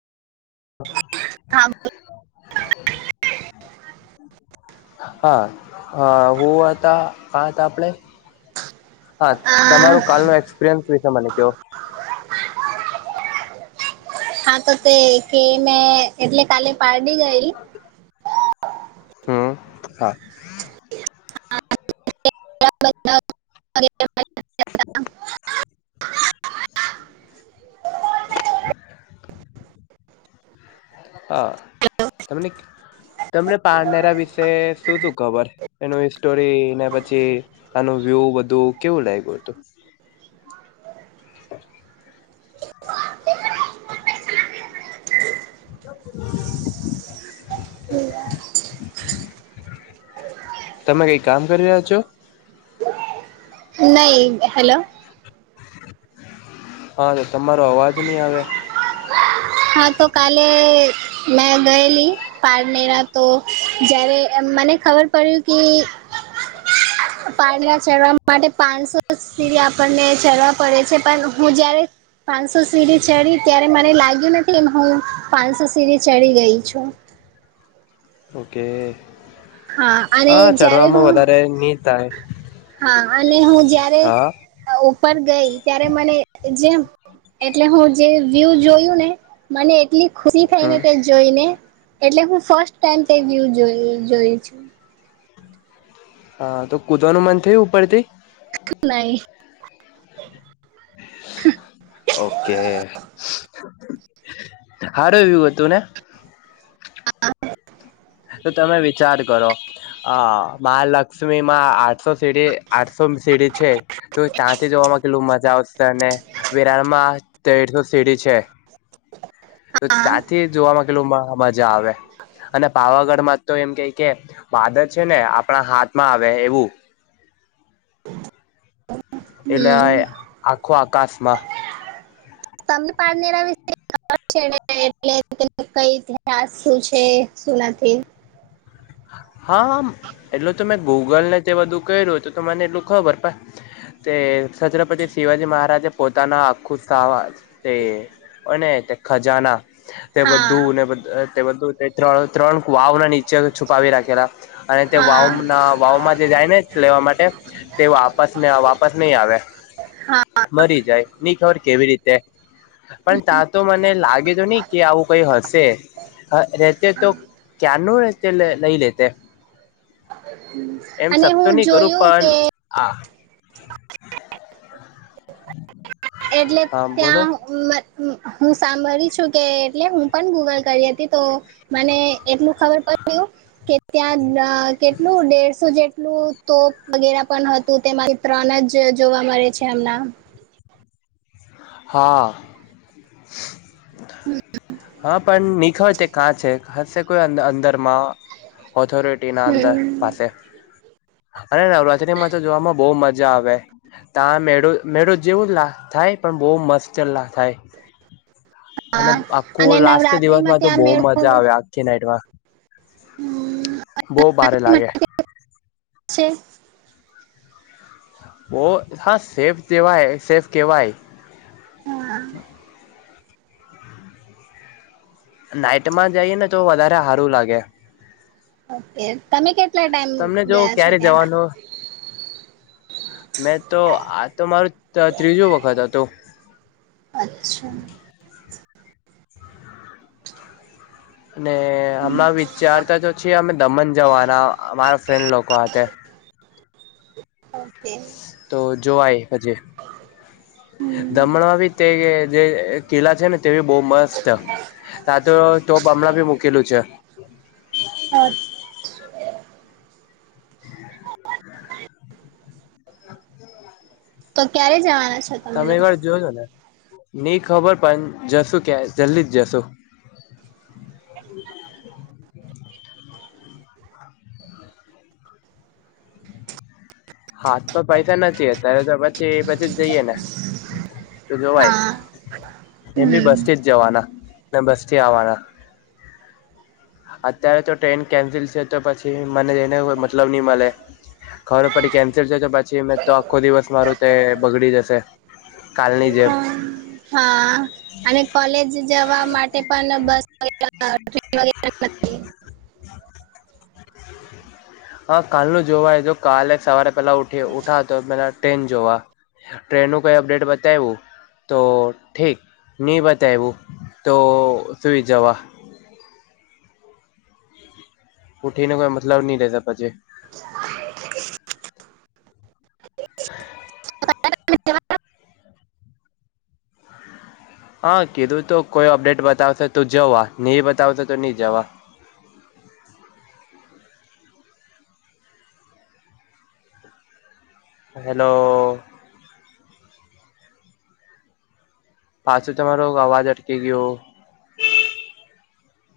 [inaudible] [unintelligible] [inaudible] હ અ હું હતા કા હતા આપડે. હા આ તમારું કાલનો એક્સપિરિયન્સ વિશે મને ક્યો. હા તો તે કે મેં એટલે કાલે પારડી ગયેલી. હઅ હા. [inaudible] [inaudible] [inaudible] હ, તમને તમને પાનેરા વિશે શું શું ખબર. એનું એ સ્ટોરી ને પછી એનું વ્યુ બધું કેવું લાયગુ તું. [inaudible] [inaudible] તમે કંઈ કામ કરી રહ્યા છો. નહીં હેલો. હા, તો તમારો અવાજ ની આવે. હા તો કાલે મેં ગયેલી પારનેરા તો જ્યારે મને ખબર પડ્યું કે [inaudible] પારલા ચરવા માટે પાંચસો સીડી આપણને ચરવા પડે છે, પણ હું જ્યારે પાંચસો સીડી ચડી ત્યારે મને લાગ્યું નથી, હું પાંચસો સીડી ચડી ગઈ છું. ઓકે હા અને હા જ્યારે ચડવામાં હું વધારે ની થાય. હા, અને હું જ્યાં હા આ ને ઉપર ગઈ ત્યારે મને જેમ એટલે હું જે વ્યુ જોયું ને મને એટલી ખુશી થઈને હમ કે જ જોઈને એટલે હું ફસ્ટ ટાઈમ તે વ્યુ જોઈ જોયું છે. હા તો કુદવાનું મન થયું ઉપરથી નઈ ઓકે. હારું વ્યુ હતું ને આ આને તો તમે વિચાર કરો અ મહાલક્ષ્મી માં આઠસો સીડી આઠસો સીડી છે, તો ત્યાંથી જોવામાં કેટલું મજા આવશે, અને વિરાળમાં તેરસો સીડી છે. તો ત્યાંથી જોવામાં કેટલું મજા આવે. હા. [unintelligible] અને પાવાગઢમાં તો એમ કંઈક કે વાદળ છે, ને આપણા હાથમાં આવે એવું. એટલે હમ આએ આખો આકાશમાં તમને પારનેરા વિશે ખ [unintelligible] એટલે કંઈ આ શું છે, શું નથી. હા આ એટલું તો મેં ગૂગલને તે બધું કર્યું, તો તો મને એટલું ખબર પ તે છત્રપતિ શિવાજી મહારાજે પોતાના આખું સાવા તે અને તે ખજાના તે હા બધું ને તે બધું ત્રણે ત્રણ વાવ ના નીચે છું રાખેલા અને તે હા વાવું ત માં - વાવમાં જે જાય ને લેવા માટે તે વાપસ વાપસ નહીં આવે હા મરી જાય ની ખબર કેવી રીતે પણ ત્યાં તો મને લાગે તો નહી કે આવું કઈ હશે- હ રતે તો ક ન રતે લઈ લેતે- હમ એમ શકતો નહી કરું પણ- હા- એટલે બોલો ત્યાં- હું સાંભળી છું કે એટલે હું પણ ગૂગલ કરી હતી તો- મને એટલું ખબર પડું. કે ત્યાં કેટલું દેડસો જેટલું તોપ વગેરા પણ હતું તેમાં- ત્રણ જ જોવા મળે છે એમના- હા હા પણ નિખ- કાં છે હશે કોઈ અંદરમાં ઓથોરિટી ના અંદર હમ પાસે- અને નવરાત્રીમાં તો જોવામાં બહ મજા આવે તા મેળો મેળો જેવું જ લા થાય પણ બહ મસ્તલા થાય- અને હા આખું અને લાસ્ટ નવરાત્રીમાં દિવસમાં તો ત્યાં બહ મેળ ખૂબ મજા આવે આવે - નાઈટમાં બહ ભારે લાગે- છે. ઓહ હા સેફ કેવાય સેફ કેવાય હમ નાઈટમાં જઈએ ને તો વધારે સારું લાગે- ઓકે તમે કેટલા ટાઈમ તમને જો ગયા છો ક્યારે ત્યાં જવાનું મેં તો આ તો મારું ત્રીજું વખત હતું- અચ્છા- અને હમણાં વિચારતા તો છીએ અમે દમણ જવાના અમારા ફ્રેન્ડ લોકો હતે ઓકે- તો જોવાય હજ હમ દમણમાં બી તે જે કિલ્લા છે ને- તેવી બહ મસ્ત તા તો ટોપ હમણાં બી મૂકેલું છે. હ [unintelligible] તો ક્યારે જવાના છે. તમે એક વાર જોજો ને નહી ખબર પણ જશો કે જલ્દી જ જશો- હાથ તો પૈસા નથી અત્યારે તો પછી પછી જ જઈએ ને તો જોવાય- હા એમી હમ બસ થી જ જવાના બસ થી આવવાના અત્યારે તો ટ્રેન કેન્સલ છે તો પછી મને જઈને કોઈ મતલબ નહી મળે- ઘર પછી કેન્સર છે તો પછી મેં તો આખો દિવસ મારું તે બગડી જશે કાલની જેમ- હા અને કોલેજ જવા માટે પણ બસ- [unintelligible] ટ્રેન વગેરે હા કાલનું જોવાય જો કાલે સવારે પેલા ઊઠી ઉઠા તો પેલા ટ્રેન જોવા ટ્રેન નું કઈ અપડેટ બતાવ્યું તો ઠીક નહીં બતાવવું તો સુઈ જવા- ઉઠીને કોઈ મતલબ નહીં રહેતા પછે. [inaudible] [inaudible] હા કીધું તો કોઈ અપડેટ બતાવશે તો જવા નહીં બતાવશે તો નહીં જવા- હેલો. પાછું તમારો અવાજ અટકી ગયો